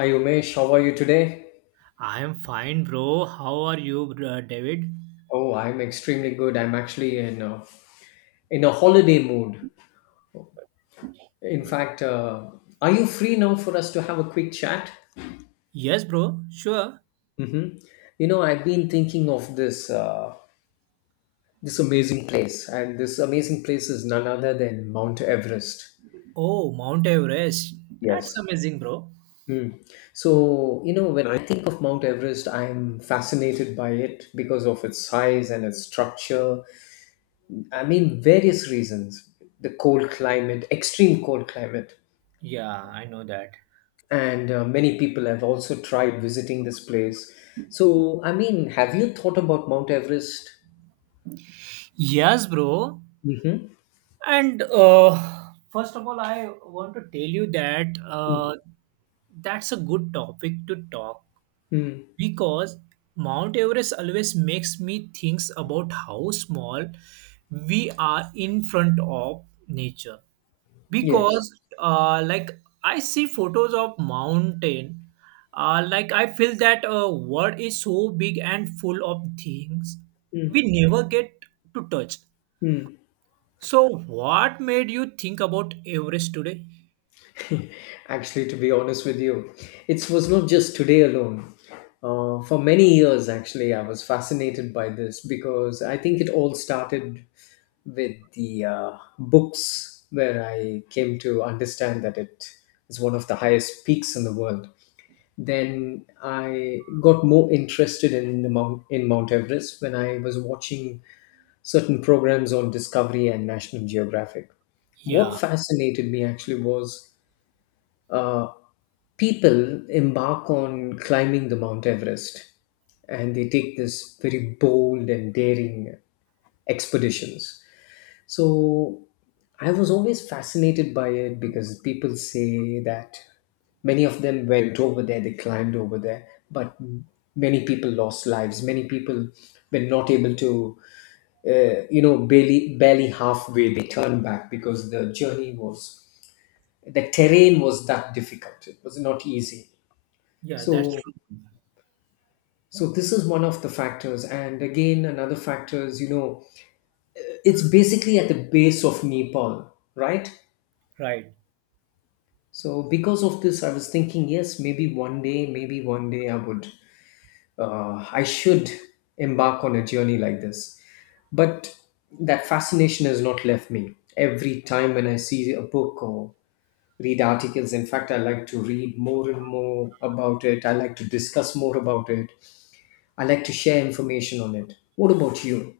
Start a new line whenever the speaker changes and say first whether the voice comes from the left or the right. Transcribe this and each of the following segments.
left: Hi Umesh, how are you today?
right: I am fine, bro. How are you, David?
left: Oh, I'm extremely good. I'm actually in a holiday mood. In fact, are you free now for us to have a quick chat?
right: Yes, bro. Sure.
left: Mm-hmm. You know, I've been thinking of this amazing place, and this amazing place is none other than Mount Everest.
right: Oh, Mount Everest. That's
left: Yes.
right: amazing, bro.
left: Mm. So, you know, when I think of Mount Everest, I'm fascinated by it because of its size and its structure. I mean, various reasons: the cold climate, extreme cold climate,
right: Yeah, I know that.
left: and many people have also tried visiting this place. So, I mean, have you thought about Mount Everest?
right: Yes, bro.
left: Mm-hmm.
right: And first of all, I want to tell you that that's a good topic to talk
left: Mm-hmm.
right: because Mount Everest always makes me think about how small we are in front of nature because
left: Yes.
right: like I see photos of mountain, like I feel that world is so big and full of things we never get to touch.
left: Mm-hmm.
right: So what made you think about Everest today?
left: Actually, to be honest with you, it was not just today alone. For many years, actually, I was fascinated by this because I think it all started with the books where I came to understand that it is one of the highest peaks in the world. Then I got more interested in Mount Everest when I was watching certain programs on Discovery and National Geographic.
right: Yeah,
left: What fascinated me actually was uh, people embark on climbing the Mount Everest, and they take this very bold and daring expeditions. So I was always fascinated by it because people say that many of them went over there, they climbed over there, but many people lost lives. Many people were not able to, barely halfway they turned back because the terrain was that difficult. It was not easy.
right: yeah, that's
left: So
right: true.
left: so this is one of the factors, and again another factor is it's basically at the base of Nepal, right?
right: Right
left: So because of this, I was thinking, yes, maybe one day I would, I should embark on a journey like this. But that fascination has not left me. Every time when I see a book or read articles, in fact, I like to read more and more about it. I like to discuss more about it. I like to share information on it. What about you?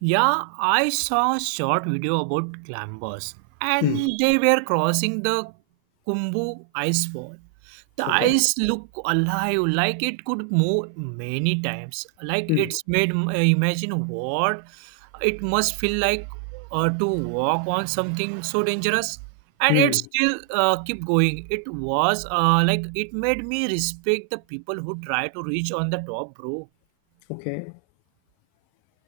right: Yeah, I saw a short video about climbers
left: Hmm.
right: and they were crossing the Kumbu ice wall. The
left: Okay.
right: ice looked alive, like it could move many times. Like it's made imagine what it must feel like to walk on something so dangerous. And it
left: Hmm.
right: still keep going. It was like it made me respect the people who try to reach on the top, bro.
left: Okay.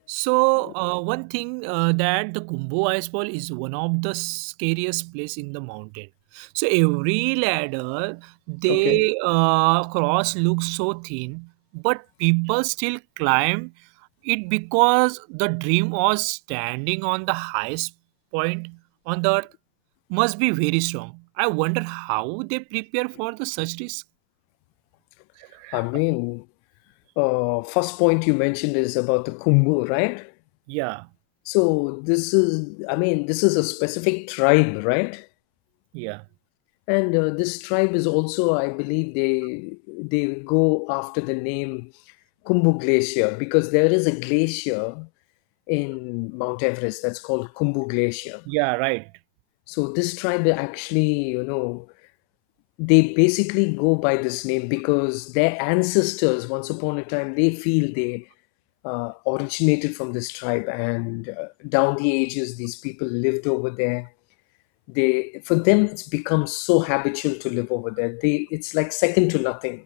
right: So one thing that the Kumbu Icefall is one of the scariest place in the mountain. So every ladder
left: Okay.
right: they cross looks so thin, but people still climb it because the dream of standing on the highest point on the earth must be very strong. I wonder how they prepare for the such risk.
left: I mean, first point you mentioned is about the Kumbh, right?
right: Yeah,
left: So this is, I mean, this is a specific tribe, right?
right: yeah,
left: And this tribe is also, I believe, they go after the name Kumbu Glacier because there is a glacier in Mount Everest that's called Kumbu Glacier.
right: yeah, right.
left: So this tribe actually, you know, they basically go by this name because their ancestors, once upon a time, they feel they originated from this tribe, and down the ages, these people lived over there. They, for them, it's become so habitual to live over there, they, it's like second to nothing.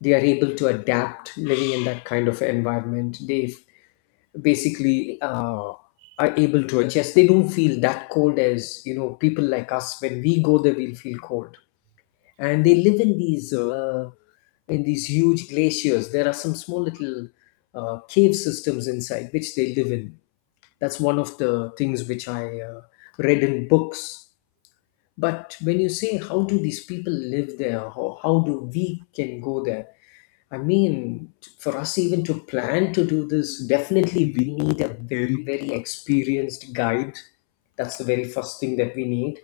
left: They are able to adapt living in that kind of environment. They basically are able to adjust. They don't feel that cold as, you know, people like us when we go there we'll feel cold. And they live in these huge glaciers. There are some small little cave systems inside which they live in. That's one of the things which I read in books. But when you say how do these people live there, how, do we can go there? I mean, for us even to plan to do this, definitely we need a very, very experienced guide. That's the very first thing that we need.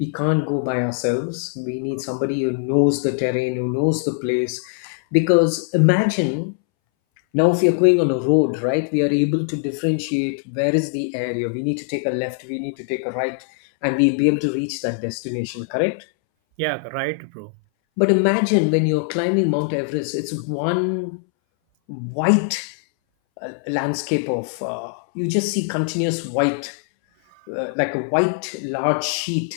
left: We can't go by ourselves. We need somebody who knows the terrain, who knows the place. Because imagine now, if you're going on a road, right, we are able to differentiate where is the area. We need to take a left, we need to take a right, and we'll be able to reach that destination, correct?
right: Yeah, right, bro.
left: But imagine when you're climbing Mount Everest, it's one white landscape of, you just see continuous white, like a white large sheet.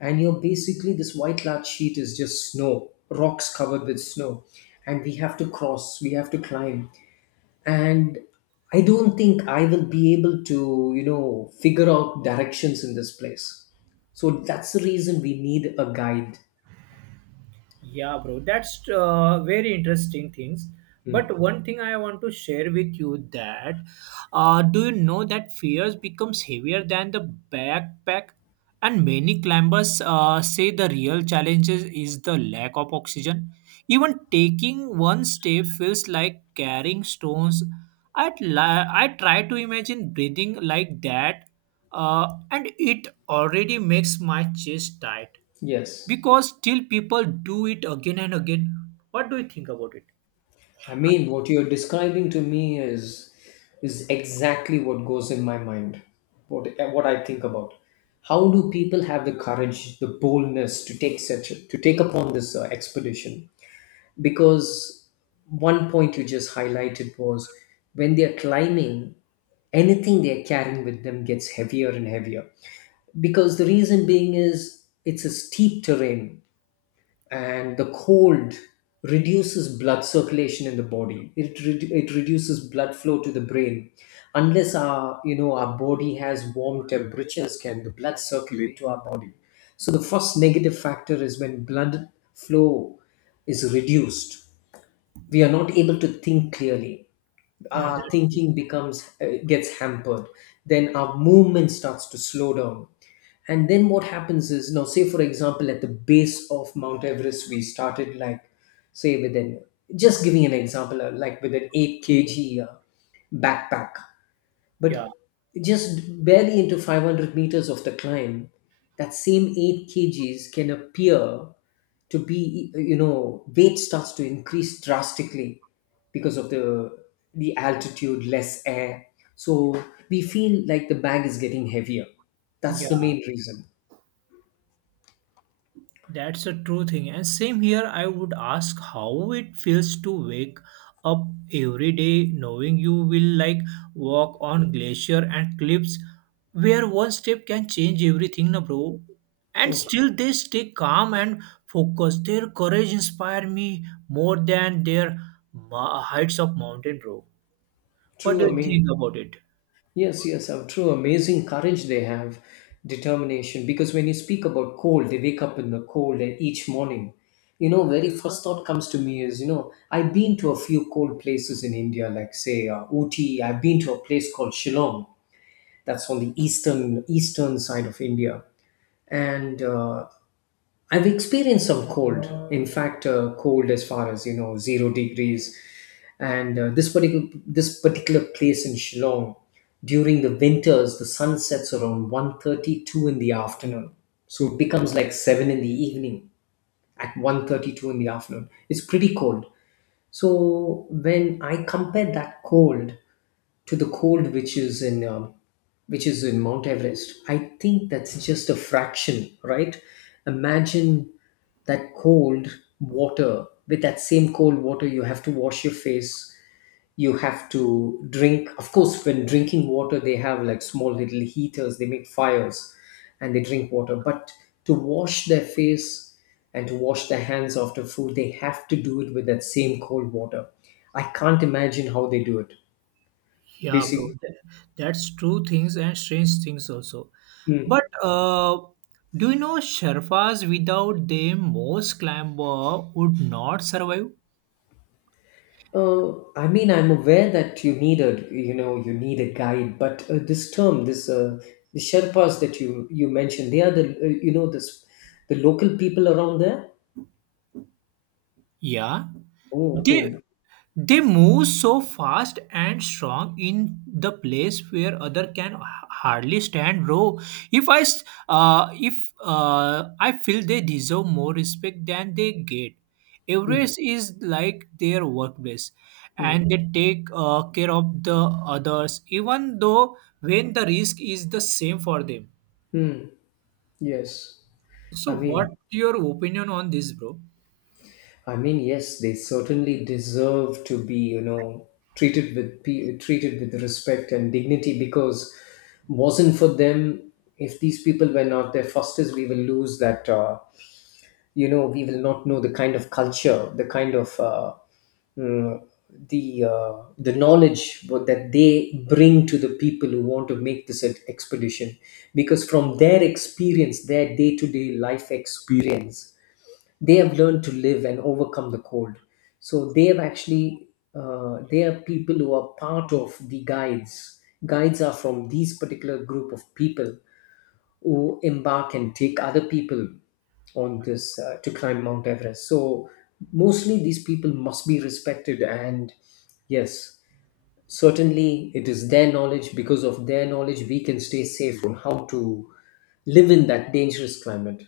left: And you're basically, this white large sheet is just snow, rocks covered with snow. And we have to cross, we have to climb, and I don't think I will be able to figure out directions in this place, so that's the reason we need a guide.
right: Yeah, bro, that's very interesting things. But
left: Mm.
right: one thing I want to share with you that do you know that fears becomes heavier than the backpack, and many climbers say the real challenges is the lack of oxygen. Even taking one step feels like carrying stones. I try to imagine breathing like that, and it already makes my chest tight
left: Yes.
right: because still people do it again and again. What do you think about it?
left: I mean, what you're describing to me is exactly what goes in my mind. What what I think about: how do people have the courage, the boldness to take upon this expedition, because one point you just highlighted was when they are climbing, anything they're carrying with them gets heavier and heavier. Because the reason being is it's a steep terrain, and the cold reduces blood circulation in the body. It reduces blood flow to the brain. Unless our body has warm temperatures, can the blood circulate to our body? So the first negative factor is when blood flow is reduced. We are not able to think clearly.
right: Yeah,
left: Our
right: that's true.
left: thinking becomes gets hampered. Then our movement starts to slow down, and then what happens is now, say, for example, at the base of Mount Everest, we started like, say, with an, just giving an example, like with an 8 kg, backpack. But
right: Yeah,
left: just barely into 500 meters of the climb, that same 8 kgs can appear to be, you know, weight starts to increase drastically because of the altitude, less air. So we feel like the bag is getting heavier. That's the
right: yeah,
left: main reason.
right: that's a true thing. And same here, I would ask how it feels to wake up every day knowing you will like walk on glacier and cliffs where one step can change everything, na bro. And
left: Oh,
right: still they stay calm and focused. Their courage inspire me more than their heights of mountain, bro. What
left: true.
right: do
left: I
right: you
left: mean,
right: think about it?
left: yes, yes, how true. Amazing courage they have, determination. Because when you speak about cold, they wake up in the cold and each morning, you know, very first thought comes to me is, you know, I've been to a few cold places in India, like say Ooty. I've been to a place called Shillong. That's on the eastern side of India, and I've experienced some cold. In fact, cold as far as, you know, 0 degrees. And this particular place in Shillong, during the winters, the sun sets around 1:32 in the afternoon. So it becomes like seven in the evening at 1:32 in the afternoon. It's pretty cold. So when I compare that cold to the cold which is in Mount Everest, I think that's just a fraction, right? Imagine that cold water, with that same cold water you have to wash your face, you have to drink. Of course, when drinking water they have like small little heaters, they make fires and they drink water. But to wash their face and to wash their hands after food, they have to do it with that same cold water. I can't imagine how they do it,
right: Yeah, bro,
left: basically.
right: that's true things and strange things also. But do you know Sherpas without them, most climber would not survive?
left: I mean, I'm aware that you need a guide, but this term, this the Sherpas that you mentioned, they are the, you know, this the local people around there.
right: Yeah,
left: Oh,
right: they
left: okay.
right: They move so fast and strong in the place where other can hardly stand row. If I s- if I feel they deserve more respect than they get.
left: Hmm.
right: Everest is like their workplace,
left: Hmm.
right: and they take care of the others, even though when the risk is the same for them.
left: Hmm. Yes. I
right: So, what
left: mean,
right: your opinion on this, bro?
left: yes, they certainly deserve to be, you know, treated with respect and dignity because wasn't for them, if these people were not there, Fosters, we will lose that. You know we will not know the kind of culture, the kind of mm, the knowledge that they bring to the people who want to make this expedition, because from their experience, their day-to-day life experience they have learned to live and overcome the cold. So they have actually, they are people who are part of the guides. Guides are from these particular group of people who embark and take other people on this to climb Mount Everest. So mostly these people must be respected, and yes, certainly it is their knowledge. Because of their knowledge we can stay safe on how to live in that dangerous climate.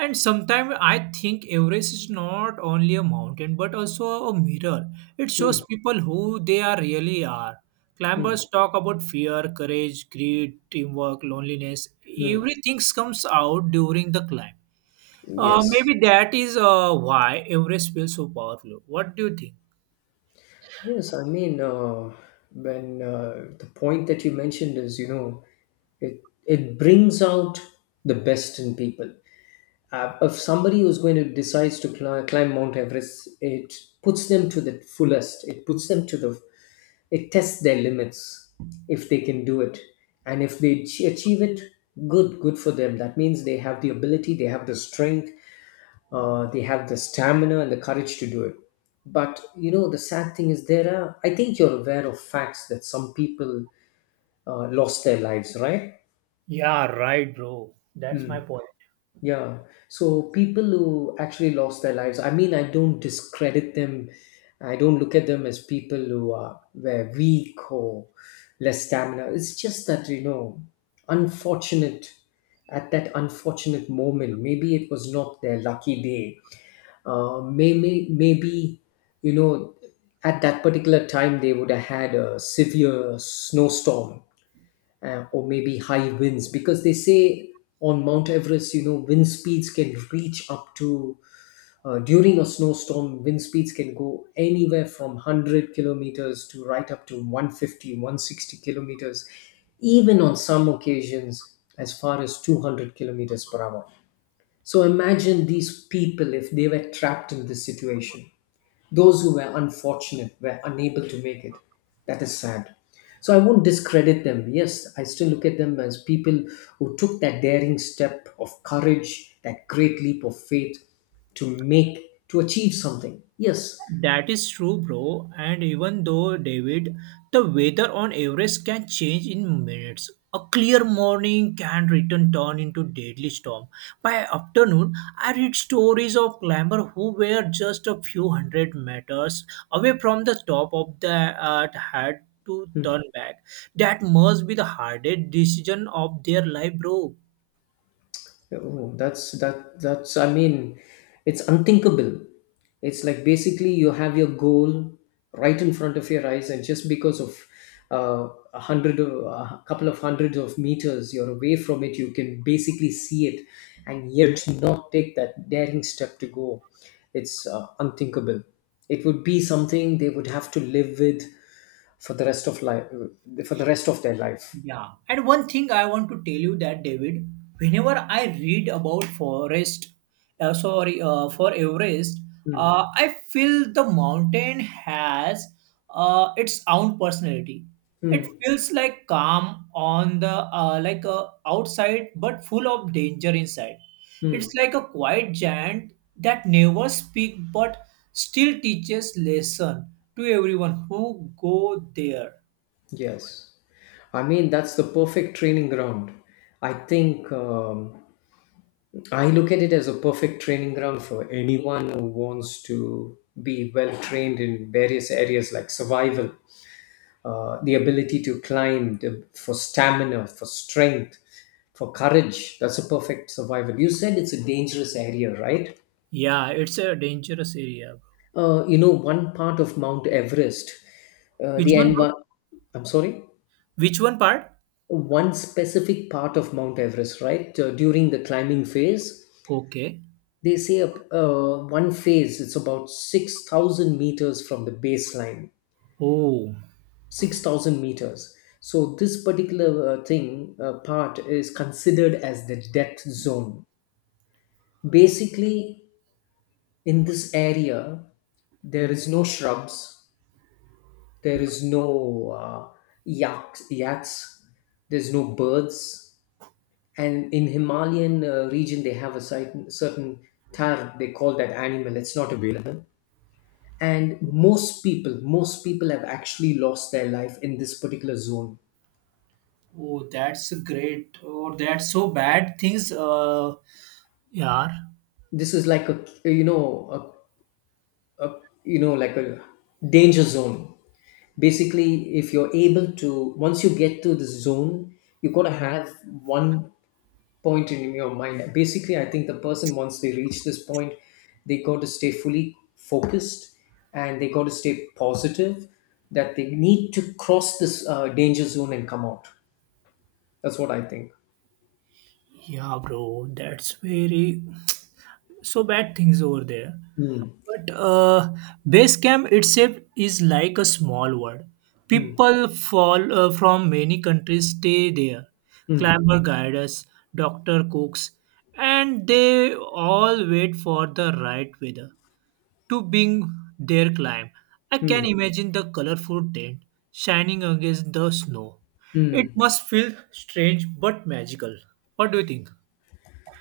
right: And sometimes I think Everest is not only a mountain but also a mirror. It
left: Hmm,
right: shows people who they are really are.
left: hmm,
right: Climbers talk about fear, courage, greed, teamwork, loneliness.
left: hmm.
right: Everything comes out during the climb.
left: Yes.
right: Maybe that is why Everest feels so powerful. What do you think?
left: Yes, I mean, when the point that you mentioned is, you know, it brings out the best in people. If somebody who's going to decides to climb Mount Everest, it puts them to the fullest. It puts them to the, It tests their limits, if they can do it, and if they achieve it, good, good for them. That means they have the ability, they have the strength, they have the stamina and the courage to do it. But you know, the sad thing is there are. I think you're aware of facts that some people lost their lives, right?
right: Yeah, right, bro. That's
left: Hmm.
right: my point.
left: Yeah. So people who actually lost their lives, I mean, I don't discredit them. I don't look at them as people who are were weak or less stamina. It's just that, you know, unfortunate at that unfortunate moment. Maybe it was not their lucky day. Maybe, you know, at that particular time they would have had a severe snowstorm, or maybe high winds because they say on Mount Everest, wind speeds can reach up to, during a snowstorm, wind speeds can go anywhere from 100 kilometers to right up to 150, 160 kilometers, even on some occasions as far as 200 kilometers per hour. So imagine these people, if they were trapped in this situation, those who were unfortunate were unable to make it. That is sad. So I won't discredit them. Yes, I still look at them as people who took that daring step of courage, that great leap of faith, to make to achieve something. Yes.
right: That is true, bro. And even though, David, the weather on Everest can change in minutes. A clear morning can return turn into deadly storm. By afternoon, I read stories of climbers who were just a few hundred meters away from the top of the uh, had to
left: Hmm.
right: turn back. That must be the hardest decision of their life, bro.
left: Oh, that's I mean, it's unthinkable. It's like, basically, you have your goal right in front of your eyes, and just because of, uh, a hundred or a couple of hundreds of meters you're away from it, you can basically see it, and yet not take that daring step to go. It's, unthinkable. It would be something they would have to live with for the rest of life, for the rest of their life.
right: Yeah, and one thing I want to tell you that David, whenever I read about forest, sorry, for Everest,
left: Mm.
right: I feel the mountain has its own personality. It
left: Mm.
right: feels like calm on the outside, but full of danger inside. It's
left: Mm.
right: like a quiet giant that never speak but still teaches lesson to everyone who go there.
left: Yes. I mean, that's the perfect training ground. I think, I look at it as a perfect training ground for anyone who wants to be well trained in various areas like survival, the ability to climb, for stamina, for strength, for courage. That's a perfect survival. You said it's a dangerous area, right?
right: Yeah, it's a dangerous area, bro.
left: One part of Mount Everest, uh, the
right: Which one, bro?
left: envi- I'm sorry?
right: Which one part?
left: One specific part of Mount Everest, right? During the climbing phase,
right: Okay.
left: they say, one phase, it's about 6,000 meters from the baseline.
right: Oh.
left: 6,000 meters. So this particular, thing part is considered as the death zone. Basically, in this area, there is no shrubs, there is no, uh, yachts, there's no birds, and in Himalayan, region, they have a certain tar, they call that animal, it's not available. And most people have actually lost their life in this particular zone.
right: Oh, that's great. Or that's so bad things. Yeah.
left: This is like, you know a, a danger zone. Basically, if you're able to, once you get to this zone, you got to have one point in your mind. Basically, I think the person, once they reach this point, they got to stay fully focused and they got to stay positive, that they need to cross this, danger zone and come out. That's what I think.
right: Yeah, bro. That's very so bad things over there.
left: Mm.
right: But base camp itself is like a small world.
left: Mm.
right: People fall from many countries stay there.
left: Mm.
right: Climber guides, doctor cooks, and they all wait for the right weather to being their climb. I can
left: Mm.
right: imagine the colorful tent shining against the snow. It
left: Mm.
right: must feel strange but magical. What do you think?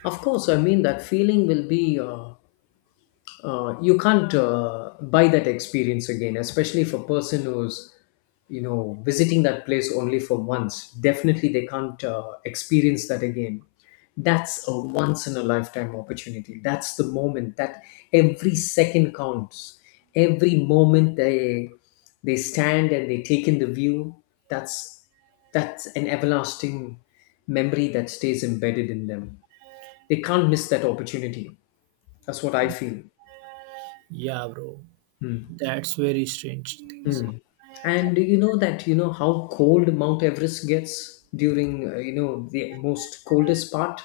left: Of course. I mean, that feeling will be. You can't, buy that experience again, especially if a person who's, visiting that place only for once, definitely they can't, experience that again. That's a once in a lifetime opportunity. That's the moment that every second counts, every moment they stand and they take in the view. That's, an everlasting memory that stays embedded in them. They can't miss that opportunity. That's what I feel.
right: Yeah, bro. That's very strange things.
left: Mm. And you know that, how cold Mount Everest gets during, the most coldest part.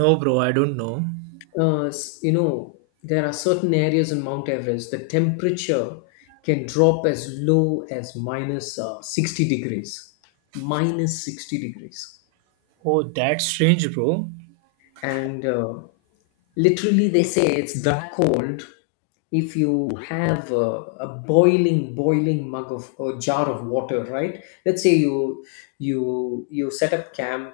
right: No, bro, I don't know.
left: S- you know there are certain areas in Mount Everest the temperature can drop as low as minus, 60 degrees, minus 60 degrees,
right: Oh, that's strange, bro.
left: and, literally, they say it's that cold. If you have a, boiling mug of or jar of water, right, let's say you set up camp,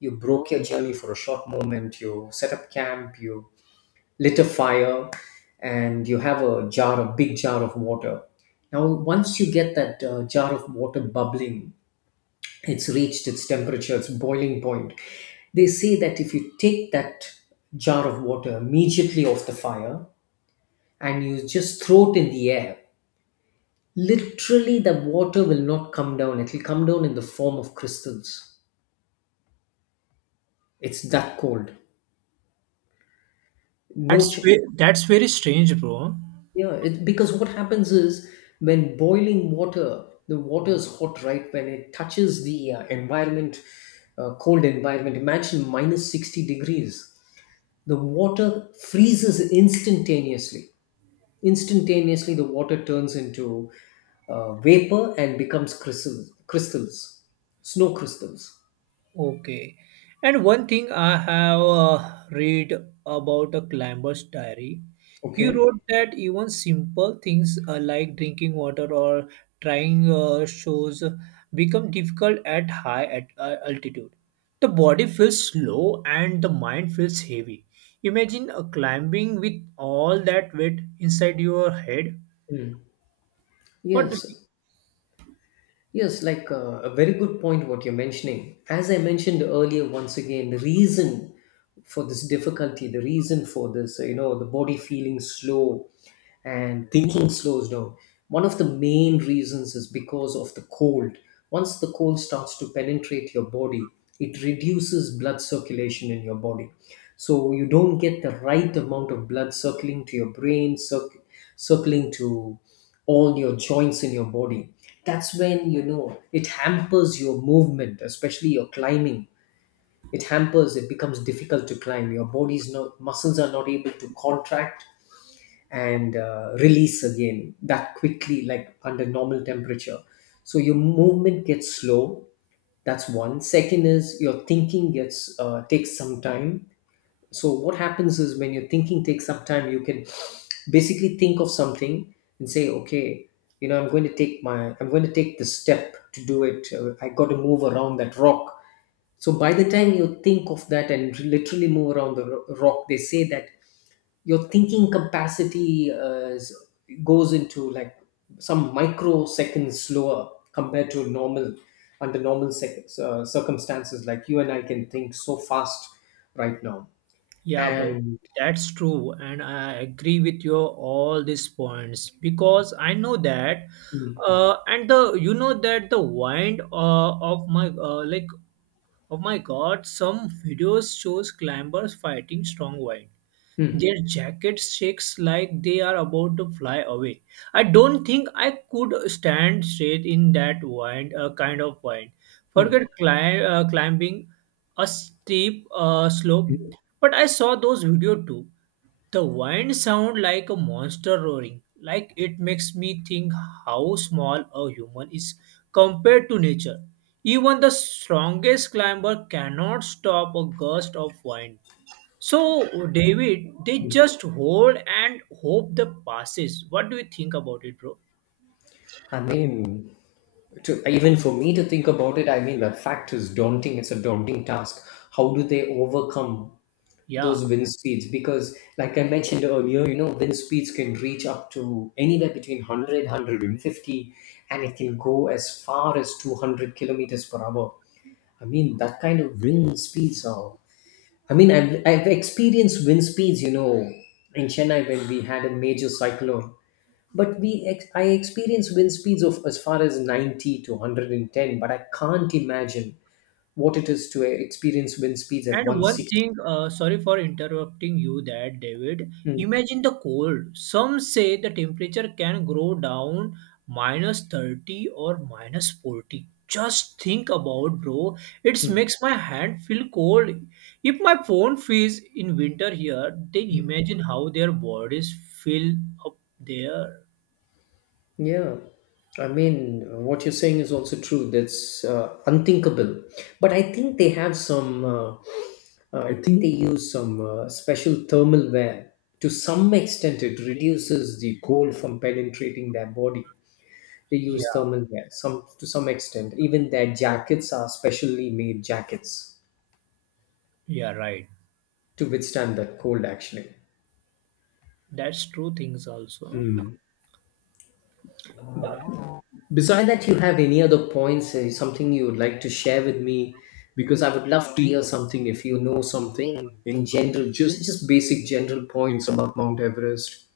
left: you broke your journey for a short moment, you set up camp, you lit a fire, and you have a jar a big jar of water. Now, once you get that, jar of water bubbling, it's reached its temperature, its boiling point. They say that if you take that jar of water immediately off the fire and you just throw it in the air, literally the water will not come down. It will come down in the form of crystals. It's that cold. No,
right: That's
left: ch-
right: ve- that's very strange, bro.
left: Yeah, because what happens is, when boiling water, the water is hot, right? When it touches the, environment, cold environment, imagine minus 60 degrees, the water freezes instantaneously. Instantaneously, the water turns into, vapor and becomes crystals, snow crystals.
right: Okay. And one thing I have read about a climber's diary, he
left: Okay.
right: wrote that even simple things like drinking water or trying shows become difficult at high at altitude. The body feels slow and the mind feels heavy. Imagine climbing with all that weight inside your head.
left: Mm.
right: What do you?
left: Yes. Yes, like, a very good point, what you're mentioning. As I mentioned earlier, once again, the reason for this difficulty, the reason for this, the body feeling slow and thinking slows down, one of the main reasons is because of the cold. Once the cold starts to penetrate your body, it reduces blood circulation in your body, so you don't get the right amount of blood circling to your brain, circling to all your joints in your body. That's when, it hampers your movement, especially your climbing. It hampers, it becomes difficult to climb. Your body's not, muscles are not able to contract and, release again that quickly, like under normal temperature. So your movement gets slow. That's one. Second is your thinking, gets takes some time. So what happens is, when your thinking takes some time, you can basically think of something and say, okay, I'm going to take the step to do it. I got to move around that rock. So by the time you think of that and literally move around the rock, they say that your thinking capacity, goes into, like, some microseconds slower compared to normal, under normal, circumstances, like you and I can think so fast right now.
right: Yeah, bro,
left: And
right: that's true, and I agree with your all these points because I know that,
left: Mm.
right: and the, you know, that the wind, of my God, some videos shows climbers fighting strong wind.
left: Mm.
right: Their jacket shakes like they are about to fly away. I don't think I could stand straight in that wind, kind of wind. Forget
left: Mm.
right: climbing a steep slope,
left: Mm.
right: but I saw those video too. The wind sound like a monster roaring. Like it makes me think how small a human is compared to nature. Even the strongest climber cannot stop a gust of wind. So, David, they just hold and hope the passes. What do you think about it, bro?
left: I mean, to, even for me to think about it, I mean, the fact is daunting. It's a daunting task. How do they overcome
right: Yeah.
left: those wind speeds? Because, like I mentioned earlier, wind speeds can reach up to anywhere between 100, and it can go as far as 200 kilometers per hour. I mean, that kind of wind speeds are. I mean, I've experienced wind speeds, in Chennai, when we had a major cyclone, but I experience wind speeds of as far as 90 to 110, but I can't imagine what it is to experience wind speeds at
right: And one
left: 160.
right: thing, sorry for interrupting you that, David.
left: Mm.
right: Imagine the cold. Some say the temperature can go down minus 30 or minus 40. Just think about, bro. It
left: Mm.
right: makes my hand feel cold. If my phone freeze in winter here, then imagine how their bodies feel up there.
left: Yeah, I mean, what you're saying is also true. That's, unthinkable. But I think they have some, I think they use some, special thermal wear. To some extent, it reduces the cold from penetrating their body. They use
right: Yeah,
left: thermal wear some to some extent. Even their jackets are specially made jackets
right: yeah, right.
left: to withstand that cold, actually.
right: That's true things also.
left: Beside that, you have any other points, something you would like to share with me? Because I would love to hear something, if you know something in general, just basic general points about Mount Everest.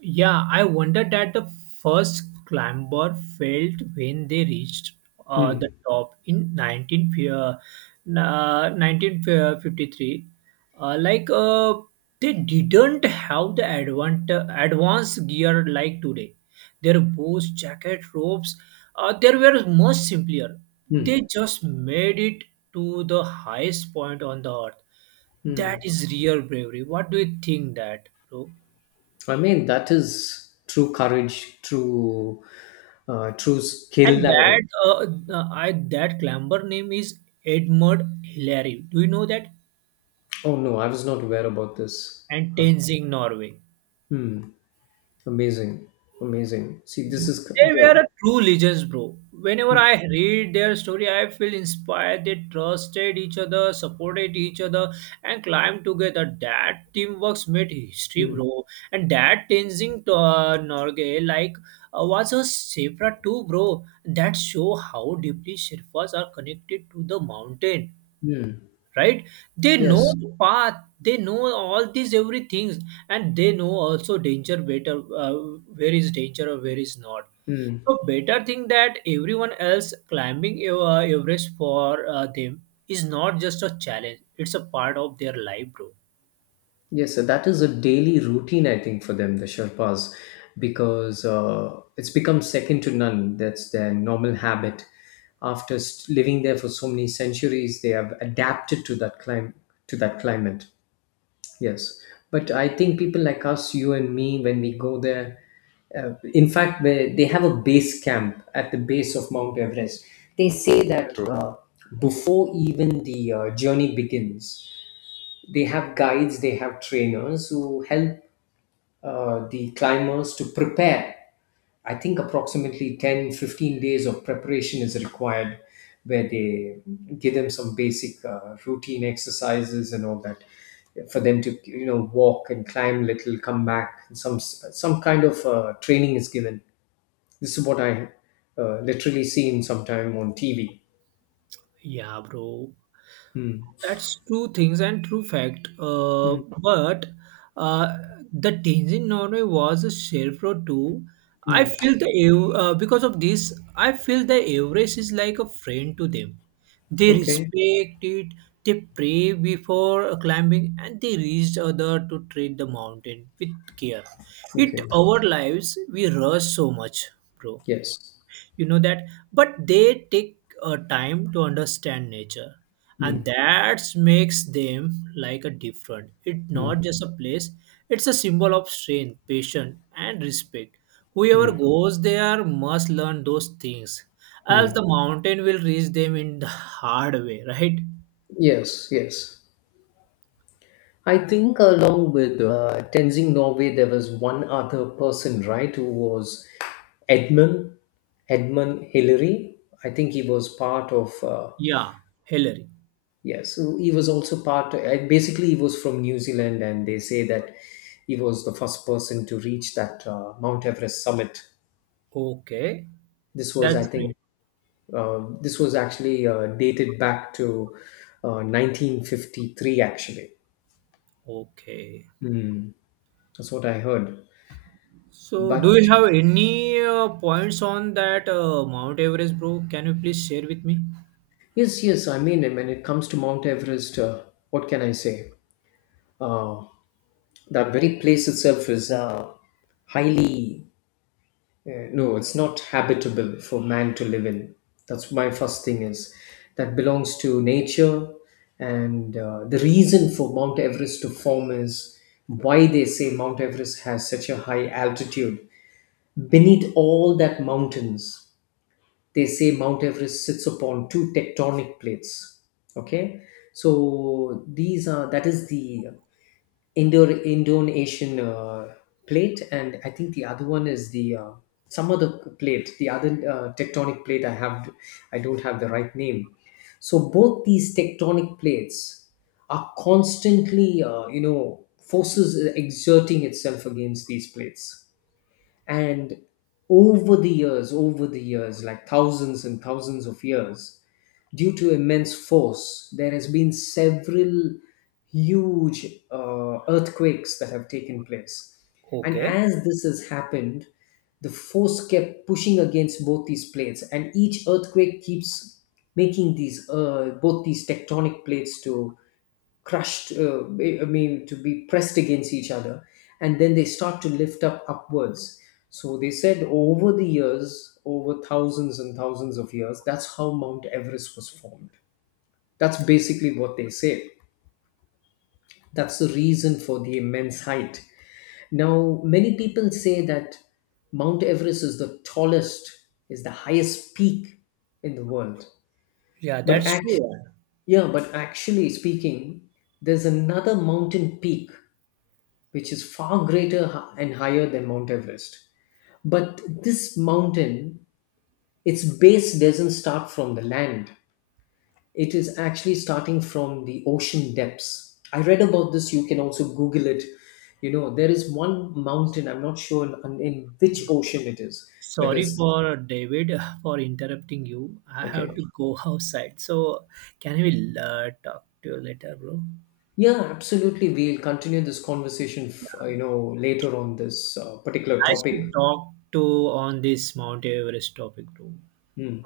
right: Yeah, I wonder that the first climber failed when they reached the
left: Hmm.
right: top in 1953. Like they didn't have the advanced gear like today. Their bows, jacket, ropes, they were much simpler. They
left: Hmm.
right: just made it to the highest point on the earth. That
left: Hmm.
right: is real bravery. What do you think that, bro?
left: I mean, that is true courage, true, true skill.
right: And
left: Oh.
right: that I that climber name is Edmund Hillary. Do you know that?
left: Oh, no, I was not aware about this.
right: And
left: Huh.
right: Tenzing, Norway.
left: Hmm. Amazing, amazing. See, this is
right: They were
left: the
right: a true legends, bro. Whenever I read their story, I feel inspired. They trusted each other, supported each other, and climbed together. That teamwork made history,
left: Mm.
right: bro. And that Tenzing Norgay, like, was a Sherpa too, bro. That show how deeply Sherpas are connected to the mountain,
left: Mm.
right: right? They know
left: Yes.
right: the path. They know all these every things, and they know also danger better. Where is danger or where is not,
left: Mm.
right: so better thing that everyone else climbing Everest for them is not just a challenge; it's a part of their life, bro.
left: Yes. So that is a daily routine, I think, for them, the Sherpas, because, it's become second to none. That's their normal habit. After living there for so many centuries, they have adapted to that to that climate. Yes, but I think people like us, you and me, when we go there, in fact, they have a base camp at the base of Mount Everest. They say that, before even the, journey begins, they have guides, they have trainers who help, the climbers to prepare. I think approximately 10, 15 days of preparation is required, where they give them some basic, routine exercises and all that, for them to, walk and climb, little come back, some kind of, training is given. This is what I, literally seen sometime on TV.
right: Yeah, bro.
left: Hmm.
right: That's true things and true fact.
left: Hmm.
right: But uh, the Tenzin Norway was a shelf road too. I
left: Hmm.
right: feel the Ev- because of this, I feel the Everest is like a friend to them. They
left: Okay.
right: respect it. They pray before climbing, and they reach other to treat the mountain with care. It
left: Okay.
right: our lives we rush so much, bro,
left: Yes.
right: you know that, but they take time to understand nature,
left: Hmm.
right: and that makes them like a different. It's
left: Hmm.
right: not just a place, it's a symbol of strength patience and respect. Whoever
left: Hmm.
right: goes there must learn those things,
left: Hmm.
right: else the mountain will reach them in the hard way, right?
left: Yes, yes. I think, along with, Tenzing Norway, there was one other person, right, who was Edmund, Edmund Hillary. I think he was part of,
right: Yeah, Hillary.
left: yes, so he was also part, basically, he was from New Zealand, and they say that he was the first person to reach that, Mount Everest summit.
right: Okay.
left: This was, I
right: That's great.
left: think, this was actually, dated back to, 1953, actually.
right: Okay.
left: Hmm, that's what I heard.
right: So, do
left: But
right: you have any points on that Mount Everest, bro? Can you please share with me?
left: Yes, yes. I mean, when it comes to Mount Everest, what can I say? Uh, that very place itself is, highly, no, it's not habitable for man to live in. That's my first thing is that belongs to nature. And, the reason for Mount Everest to form is, why they say Mount Everest has such a high altitude. Beneath all that mountains, they say Mount Everest sits upon two tectonic plates. Okay, so these are, that is, the Indo-Asian, plate, and I think the other one is the, some other plate, the other, tectonic plate. I don't have the right name. So both these tectonic plates are constantly, forces exerting itself against these plates, and over the years, like thousands and thousands of years, due to immense force, there has been several huge, earthquakes that have taken place. And
right: Okay.
left: as this has happened, the force kept pushing against both these plates, and each earthquake keeps making these both these tectonic plates to crushed, I mean, to be pressed against each other, and then they start to lift up upwards. So they said, over the years over thousands and thousands of years, that's how Mount Everest was formed. That's basically what they say. That's the reason for the immense height. Now, many people say that Mount Everest is the tallest is the highest peak in the world,
right: Yeah,
left: but
right: that's
left: act-
right: true.
left: yeah, but actually speaking, there's another mountain peak which is far greater, and higher than Mount Everest. But this mountain, its base doesn't start from the land, it is actually starting from the ocean depths. I read about this, you can also Google it. You know, there is one mountain, I'm not sure in which ocean it is, whether
right: Sorry
left: it's
right: for David for interrupting you. I have
left: Okay.
right: to go outside. So, can we talk to you later, bro?
left: Yeah, absolutely. We'll continue this conversation, later on this, particular
right: Nice to
left: topic.
right: talk to on this Mount Everest topic, bro.
left: Mm,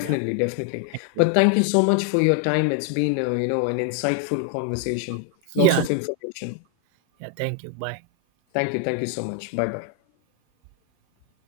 right: Yeah.
left: definitely.
right: Thank you.
left: But thank you so much for your time. It's been, an insightful conversation. Lots
right: Yeah.
left: of information.
right: Yeah. Thank you. Bye.
left: Thank you. Thank you so much. Bye bye.